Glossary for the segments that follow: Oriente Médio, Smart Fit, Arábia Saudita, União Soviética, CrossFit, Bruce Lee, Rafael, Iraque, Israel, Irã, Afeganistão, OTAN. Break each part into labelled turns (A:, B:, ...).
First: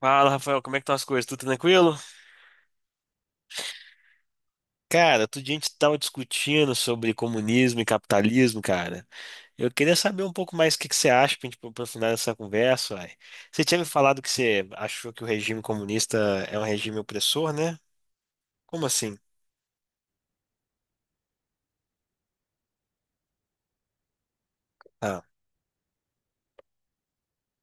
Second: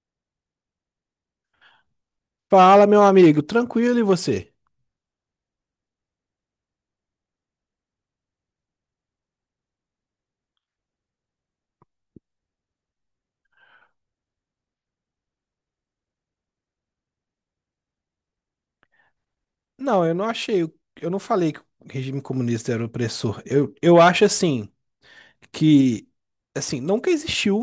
A: Fala, Rafael, como é que estão as coisas? Tudo tranquilo?
B: Fala, meu amigo, tranquilo e você?
A: Cara, outro dia a gente estava discutindo sobre comunismo e capitalismo, cara. Eu queria saber um pouco mais o que que você acha para a gente aprofundar essa conversa, uai. Você tinha me falado que você achou que o regime comunista é um regime opressor, né? Como assim?
B: Não, eu não achei, eu não falei que o regime comunista era opressor. Eu acho assim
A: Ah,
B: que assim, nunca existiu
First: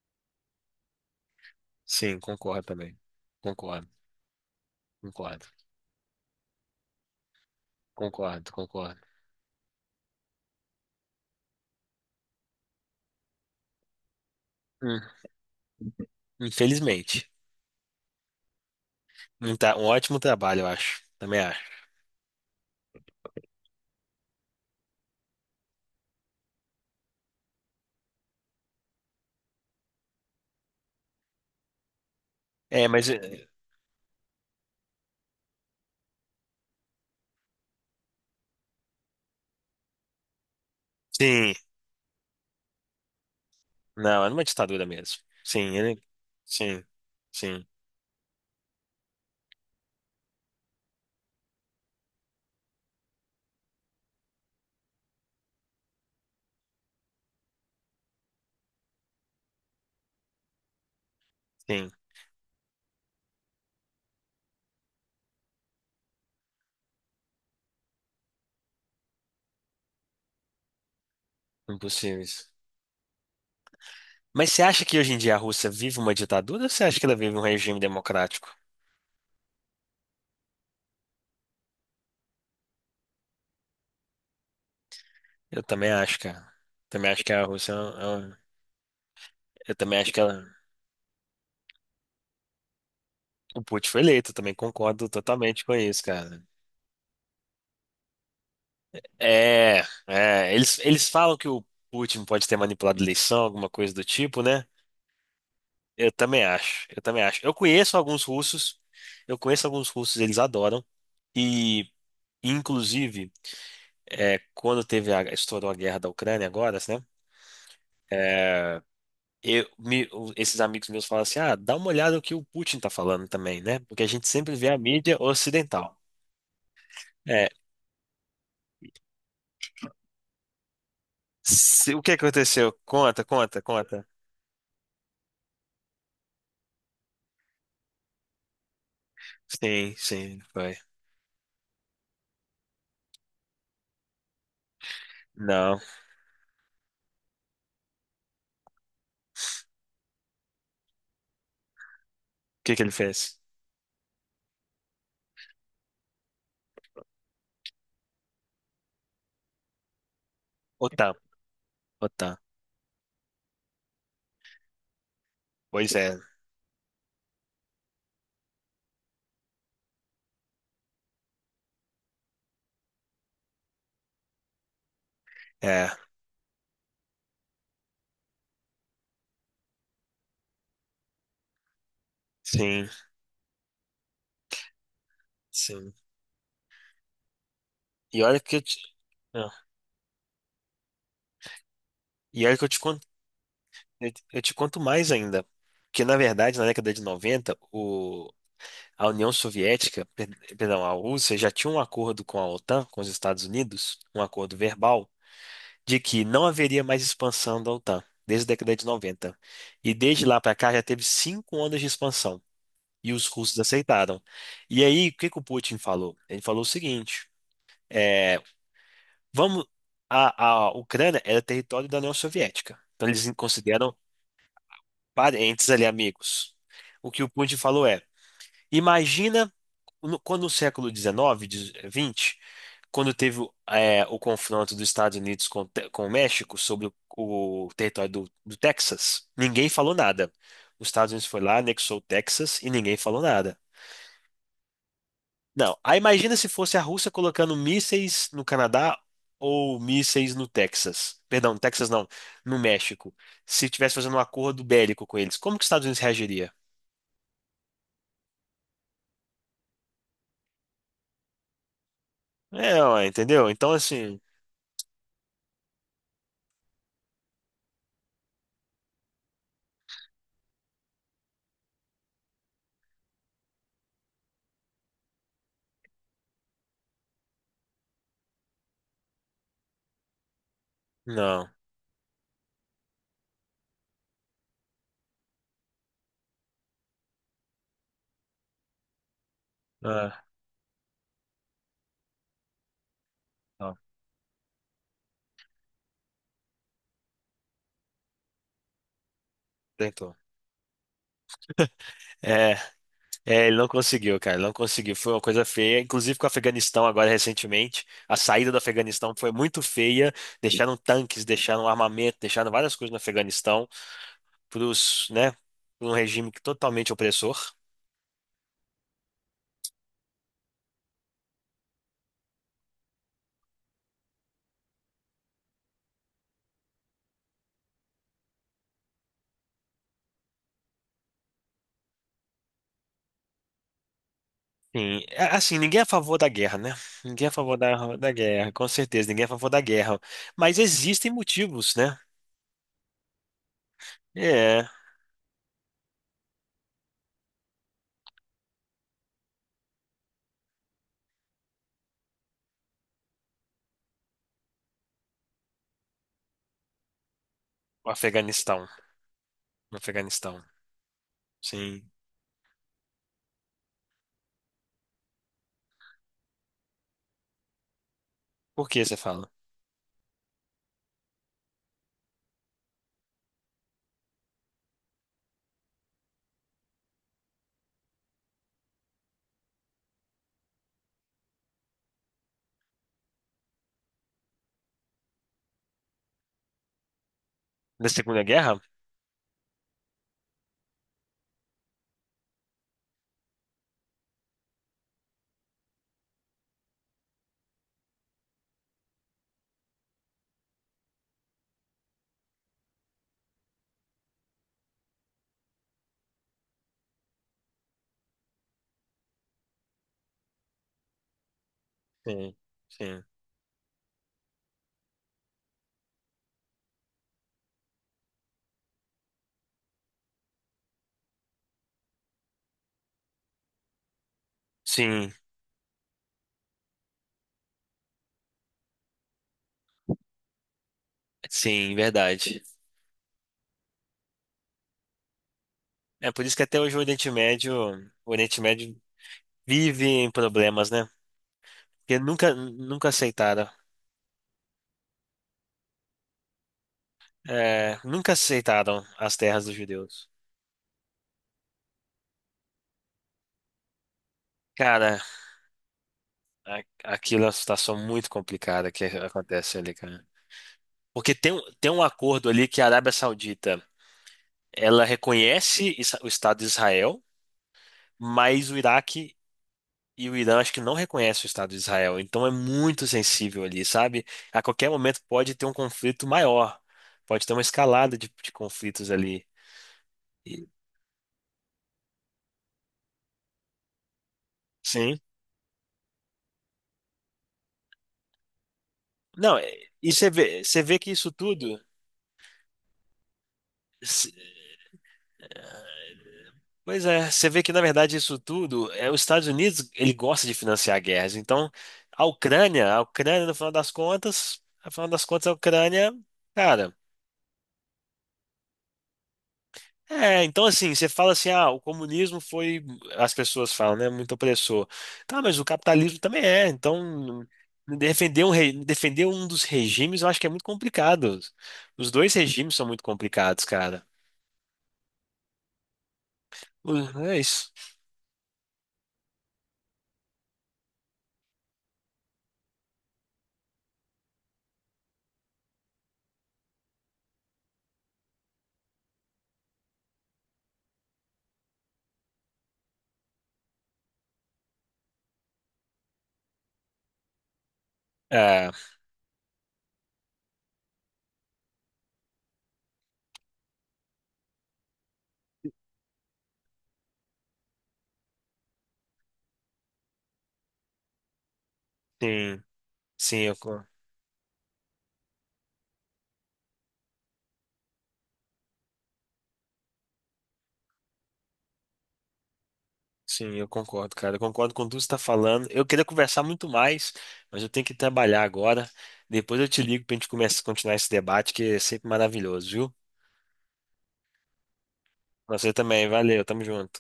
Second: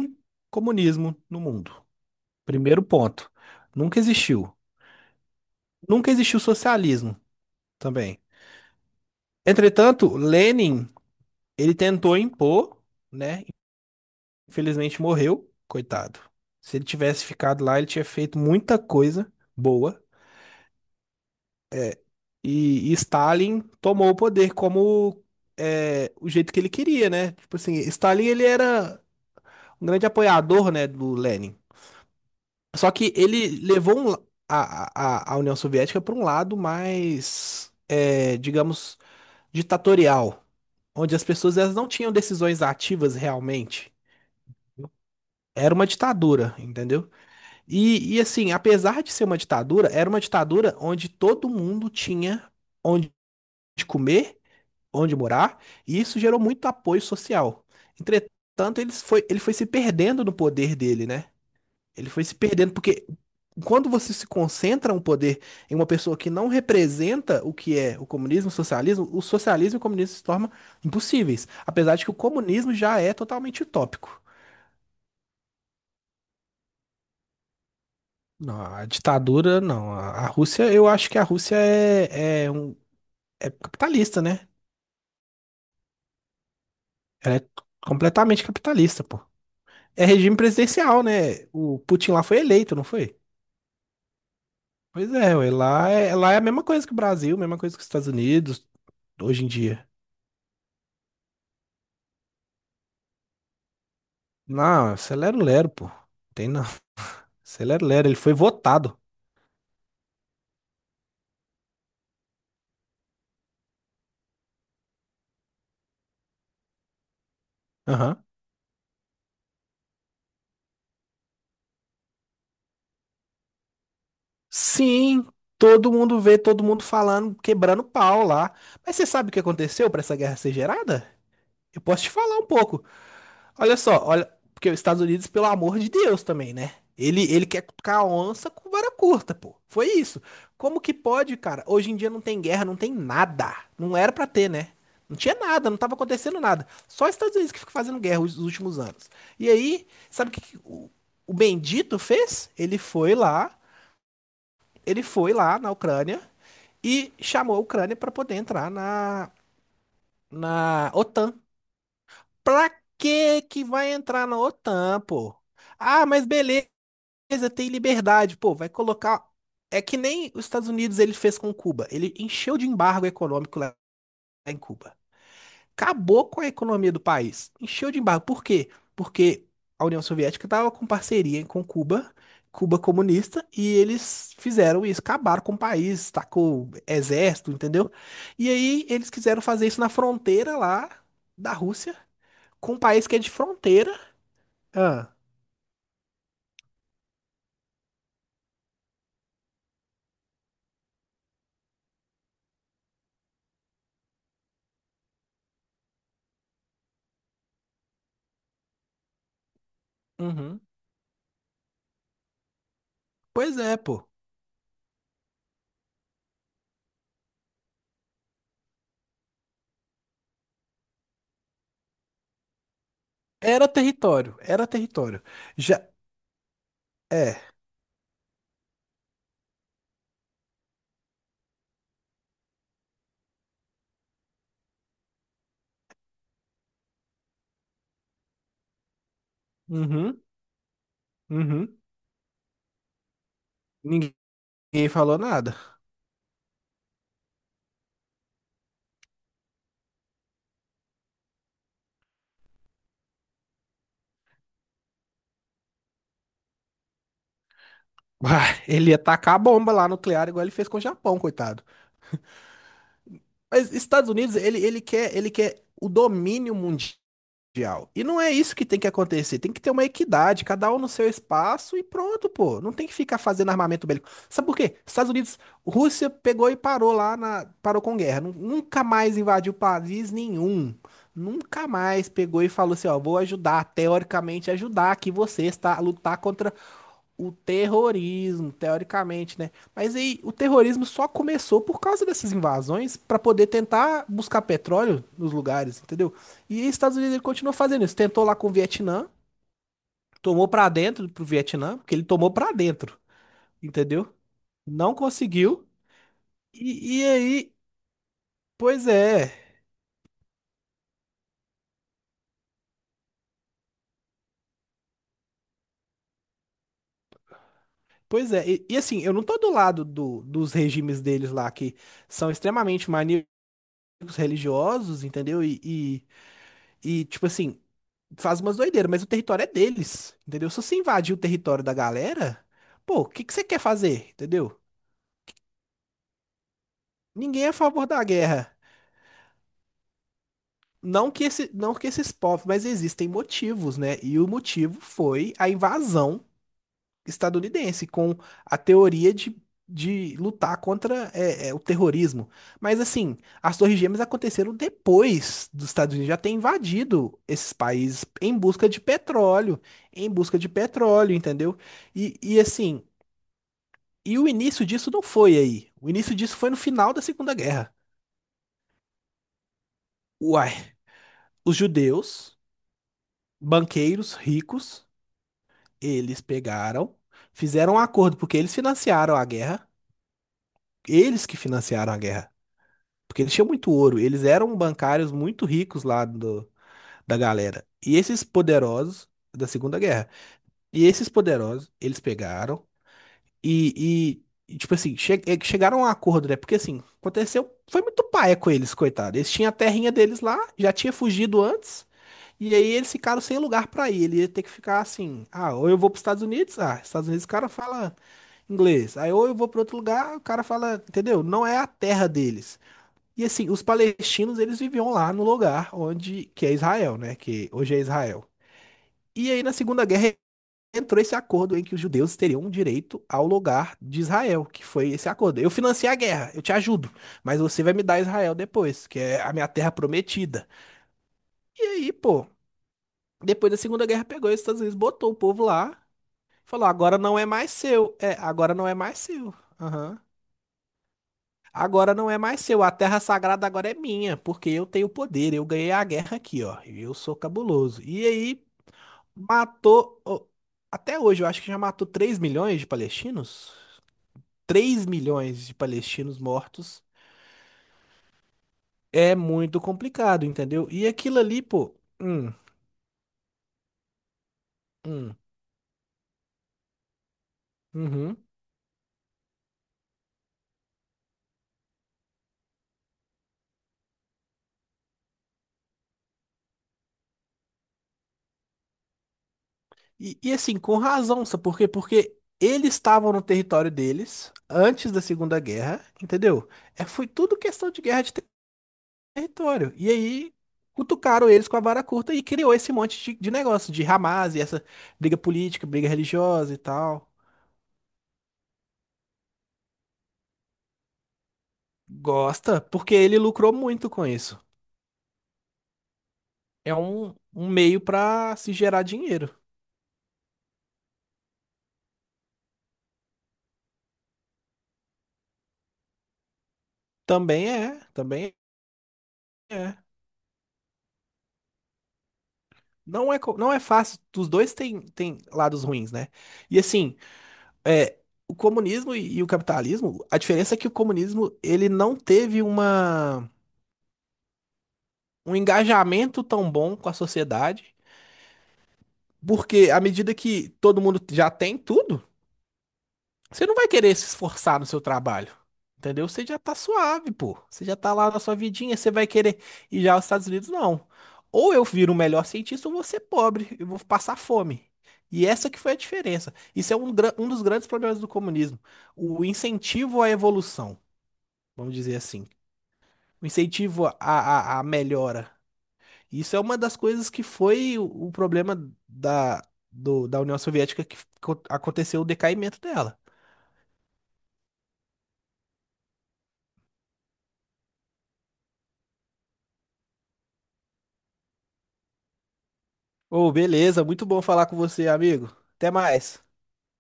B: comunismo no mundo.
A: sim, concordo
B: Primeiro
A: também.
B: ponto.
A: Concordo,
B: Nunca existiu.
A: concordo,
B: Nunca existiu socialismo também.
A: concordo, concordo.
B: Entretanto, Lenin, ele tentou impor, né?
A: Hum,
B: Infelizmente morreu, coitado. Se ele tivesse
A: Infelizmente.
B: ficado lá, ele tinha feito muita coisa
A: Tá, um
B: boa.
A: ótimo trabalho, eu acho. Também acho.
B: E Stalin tomou o poder como é, o jeito que ele queria, né? Tipo assim, Stalin ele era um grande apoiador, né, do Lenin.
A: É,
B: Só
A: mas...
B: que ele levou a União Soviética para um lado mais, digamos, ditatorial, onde as
A: sim,
B: pessoas elas não tinham decisões ativas realmente.
A: não, era uma ditadura mesmo.
B: Era
A: Sim,
B: uma
A: ele...
B: ditadura,
A: sim,
B: entendeu?
A: sim,
B: E assim, apesar de ser uma ditadura, era uma ditadura onde todo mundo tinha onde comer, onde morar, e isso gerou muito apoio social. Entretanto, ele foi se perdendo no poder dele, né?
A: sim.
B: Ele foi se perdendo, porque quando você se concentra um poder em uma pessoa que não representa o que é o comunismo, o socialismo e o comunismo se tornam impossíveis, apesar de que o
A: Impossível.
B: comunismo já é totalmente utópico.
A: Mas você acha que hoje em dia a Rússia vive uma ditadura ou você acha que ela vive um regime democrático?
B: Não, a ditadura, não. A Rússia, eu acho que a Rússia é capitalista, né?
A: Eu também acho, cara. Também acho que
B: Ela
A: a
B: é
A: Rússia é um-
B: completamente capitalista, pô.
A: eu também
B: É
A: acho que
B: regime
A: ela...
B: presidencial, né? O Putin lá foi eleito, não foi?
A: o Putin foi eleito, eu também concordo
B: Pois é, ué,
A: totalmente com
B: lá
A: isso,
B: é, lá é a
A: cara.
B: mesma coisa que o Brasil, mesma coisa que os Estados Unidos, hoje em
A: É,
B: dia.
A: eles, eles falam que o Putin pode ter manipulado a eleição, alguma coisa do tipo, né?
B: Não, isso é lero-lero, pô.
A: Eu também
B: Tem não.
A: acho, eu também acho. Eu
B: Isso é
A: conheço
B: lero-lero, ele
A: alguns
B: foi
A: russos,
B: votado.
A: eu conheço alguns russos, eles adoram, e inclusive. É, quando teve a, estourou a guerra da Ucrânia agora, né?
B: Aham.
A: Eu, me- o- esses amigos meus falaram assim, ah, dá uma olhada no que o Putin tá falando também, né? Porque a gente sempre vê a mídia
B: Sim, todo
A: ocidental.
B: mundo vê, todo mundo falando,
A: É,
B: quebrando pau lá. Mas você sabe o que aconteceu para essa guerra ser gerada? Eu
A: se- o
B: posso te
A: que
B: falar um
A: aconteceu?
B: pouco.
A: Conta, conta,
B: Olha só,
A: conta.
B: olha, porque os Estados Unidos, pelo amor de Deus, também, né? Ele quer cutucar a onça com vara curta, pô. Foi
A: Sim,
B: isso.
A: sim, foi.
B: Como que pode, cara? Hoje em dia não tem guerra, não tem nada. Não era pra ter, né? Não tinha nada,
A: Não.
B: não
A: O
B: tava acontecendo nada. Só os Estados Unidos que fica fazendo guerra os últimos anos. E aí, sabe o que que o Bendito fez?
A: que
B: Ele
A: que ele
B: foi
A: fez?
B: lá, ele foi lá na Ucrânia e chamou a Ucrânia pra poder entrar na
A: OTAN,
B: OTAN.
A: OTAN.
B: Pra que que vai entrar na OTAN, pô?
A: Pois
B: Ah,
A: é.
B: mas beleza, tem liberdade, pô, vai colocar. É que nem os Estados Unidos ele fez com Cuba. Ele encheu de embargo econômico lá em Cuba.
A: É,
B: Acabou com a economia do país. Encheu de embargo. Por quê? Porque a União Soviética estava com parceria com Cuba, Cuba
A: sim,
B: comunista, e eles fizeram isso, acabaram com o
A: sim.
B: país, tacou exército, entendeu?
A: E olha
B: E
A: que eu te,
B: aí eles quiseram
A: ah,
B: fazer isso na fronteira lá da Rússia
A: e olha que eu
B: com
A: te
B: um
A: conto,
B: país que é de fronteira.
A: eu te conto
B: Ah,
A: mais ainda. Que na verdade, na década de 90 o, a União Soviética, per- perdão, a Rússia já tinha um acordo com a OTAN, com os Estados Unidos, um acordo verbal, de que não haveria mais expansão da OTAN, desde a década de 90. E desde lá para
B: uhum.
A: cá já teve cinco ondas de expansão. E os
B: Pois
A: russos
B: é, pô.
A: aceitaram. E aí, o que que o Putin falou? Ele falou o seguinte: é, vamos. A Ucrânia era território da União Soviética. Então, eles
B: Era
A: consideram
B: território, era território.
A: parentes
B: Já
A: ali, amigos. O que o
B: é.
A: Putin falou é. Imagina no- quando no século XIX, de- XX, quando teve o confronto dos Estados Unidos com, o Te- com o México sobre o território do, do Texas, ninguém falou
B: Uhum,
A: nada. Os Estados Unidos foi lá,
B: uhum.
A: anexou o Texas e ninguém falou nada.
B: Ninguém falou nada.
A: Não, aí imagina se fosse a Rússia colocando mísseis no Canadá ou mísseis no Texas. Perdão, no Texas não, no México. Se tivesse fazendo um acordo bélico com eles, como que os Estados Unidos reagiria?
B: Uai, ele ia tacar a bomba lá nuclear igual ele fez com o Japão, coitado.
A: É, ó, entendeu? Então,
B: Mas Estados
A: assim,
B: Unidos, ele quer o domínio mundial. Mundial. E não é isso que tem que acontecer. Tem que ter uma equidade, cada um no seu espaço e pronto, pô. Não tem que ficar fazendo armamento bélico. Sabe por quê? Estados Unidos, Rússia pegou e parou lá parou com guerra. Nunca mais invadiu país nenhum.
A: não.
B: Nunca mais pegou e falou assim, ó, vou ajudar, teoricamente ajudar aqui vocês, tá? A lutar contra o terrorismo, teoricamente, né? Mas aí
A: Ah,
B: o terrorismo só começou por causa dessas invasões para poder
A: não,
B: tentar buscar petróleo nos lugares, entendeu? E os Estados Unidos ele continuou fazendo isso, tentou lá com o Vietnã,
A: tentou.
B: tomou para dentro pro Vietnã, porque ele tomou para
A: É.
B: dentro,
A: É, ele não
B: entendeu?
A: conseguiu, cara, não
B: Não
A: conseguiu. Foi uma coisa
B: conseguiu.
A: feia. Inclusive com o Afeganistão
B: E
A: agora
B: aí,
A: recentemente, a saída do
B: pois
A: Afeganistão foi
B: é,
A: muito feia. Deixaram tanques, deixaram armamento, deixaram várias coisas no Afeganistão para os, né, pra um regime que totalmente opressor.
B: pois é. E assim, eu não tô do lado do, dos regimes deles lá que são extremamente maníacos religiosos, entendeu? E tipo assim, faz umas doideiras, mas o território é deles, entendeu? Se você invadir o território da galera, pô, o que que você quer fazer, entendeu?
A: Sim, é, assim, ninguém é a favor da guerra, né? Ninguém é a
B: Ninguém é a
A: favor
B: favor
A: da,
B: da
A: da guerra,
B: guerra.
A: com certeza, ninguém é a favor da guerra. Mas existem
B: Não que esse, não
A: motivos,
B: que
A: né?
B: esses povos, mas existem motivos, né? E o
A: É,
B: motivo foi a invasão estadunidense, com a teoria de lutar contra o terrorismo. Mas assim, as Torres Gêmeas aconteceram depois dos Estados Unidos já ter invadido esses
A: o
B: países em
A: Afeganistão,
B: busca de petróleo,
A: o
B: em busca
A: Afeganistão.
B: de petróleo, entendeu?
A: Sim.
B: E assim, e o início disso não foi aí. O início disso foi no final da Segunda Guerra.
A: Por que você fala?
B: Uai, os judeus, banqueiros ricos, eles pegaram, fizeram um acordo, porque eles financiaram a guerra. Eles que financiaram a guerra. Porque eles tinham muito ouro. Eles eram bancários muito ricos lá do, da galera.
A: Da
B: E esses
A: Segunda Guerra?
B: poderosos da Segunda Guerra. E esses poderosos, eles pegaram. E, tipo assim, chegaram a um acordo, né? Porque assim, aconteceu, foi muito paia com eles, coitado. Eles tinham a terrinha deles lá, já tinha fugido antes, e aí eles ficaram sem lugar pra ir. Ele ia ter que ficar assim, ah, ou eu vou pros Estados Unidos, ah, Estados Unidos o cara fala inglês. Aí ou eu vou pra outro lugar, o cara fala, entendeu? Não é a terra
A: Sim,
B: deles.
A: sim.
B: E assim, os palestinos, eles viviam lá no lugar onde que é Israel, né? Que hoje é Israel. E aí na Segunda Guerra entrou esse acordo em que os judeus teriam direito ao lugar de Israel, que foi esse
A: Sim.
B: acordo. Eu financiei a guerra, eu te ajudo, mas você vai me dar Israel depois, que é a minha terra prometida. E
A: Sim,
B: aí, pô,
A: verdade.
B: depois da Segunda Guerra pegou os Estados Unidos, botou o povo lá,
A: É por isso que até
B: falou:
A: hoje
B: agora não é mais seu.
A: O
B: É,
A: Oriente
B: agora não é
A: Médio
B: mais seu.
A: vive
B: Aham.
A: em problemas, né?
B: Agora
A: Porque
B: não é
A: nunca,
B: mais seu, a
A: nunca
B: terra sagrada
A: aceitaram,
B: agora é minha, porque eu tenho poder, eu ganhei a guerra aqui, ó, e eu sou cabuloso. E
A: nunca
B: aí,
A: aceitaram as terras dos
B: matou,
A: judeus.
B: ó, até hoje, eu acho que já matou 3 milhões de palestinos. Três
A: Cara,
B: milhões de palestinos
A: a-
B: mortos,
A: aquilo é uma situação muito complicada que
B: é
A: acontece
B: muito
A: ali, cara.
B: complicado, entendeu? E
A: Porque
B: aquilo ali,
A: tem
B: pô.
A: um acordo
B: Hum,
A: ali que a Arábia Saudita, ela
B: hum,
A: reconhece Isra- o Estado de Israel,
B: uhum.
A: mas o Iraque e o Irã acho que não reconhece o Estado de Israel, então é muito sensível ali, sabe? A qualquer momento pode ter um conflito maior, pode ter uma escalada de conflitos ali.
B: E
A: E-
B: assim, com razão, sabe por quê? Porque eles estavam no território deles antes
A: sim.
B: da Segunda Guerra, entendeu? É, foi tudo questão de guerra de ter-
A: Não, é-
B: território. E
A: e
B: aí.
A: você vê que isso
B: Cutucaram eles com
A: tudo.
B: a vara curta e criou esse monte de negócio, de
A: Se-
B: Hamas e essa briga política, briga religiosa e
A: pois é,
B: tal.
A: você vê que na verdade isso tudo é os Estados Unidos, ele gosta de financiar guerras. Então,
B: Gosta,
A: A
B: porque ele
A: Ucrânia no final
B: lucrou
A: das
B: muito com isso.
A: contas, no final das contas a Ucrânia,
B: É
A: cara.
B: um meio pra se gerar dinheiro.
A: É, então assim, você fala assim, ah, o comunismo foi, as pessoas falam, né, muito opressor. Tá, mas o capitalismo também é, então
B: Também é,
A: defender um,
B: também
A: re- defender um dos
B: é.
A: regimes eu acho que é muito complicado. Os dois regimes são muito
B: Não é,
A: complicados,
B: não é
A: cara.
B: fácil. Os dois têm lados ruins, né? E assim,
A: É isso.
B: é, o comunismo e o capitalismo, a diferença é que o comunismo ele não teve uma, um engajamento tão bom com a sociedade, porque à medida que todo mundo já tem tudo, você não vai querer se esforçar no seu trabalho. Entendeu? Você já tá suave, pô. Você já tá lá na sua
A: É,
B: vidinha, você vai querer ir já aos Estados Unidos, não. Ou eu viro o melhor cientista ou vou ser pobre e vou passar fome. E essa que foi a diferença. Isso é um dos grandes problemas do comunismo. O incentivo à evolução, vamos dizer assim.
A: sim, sim,
B: O
A: eu, con-
B: incentivo à melhora. Isso é uma das coisas que foi o problema da, da União Soviética que aconteceu o decaimento dela.
A: sim, eu concordo, cara. Eu concordo com tudo que você está falando. Eu queria conversar muito mais, mas eu tenho que trabalhar agora. Depois eu te ligo pra gente começar, continuar esse debate, que é sempre maravilhoso, viu?
B: Ô, beleza, muito bom falar com você, amigo.
A: Você
B: Até
A: também, valeu,
B: mais.
A: tamo junto.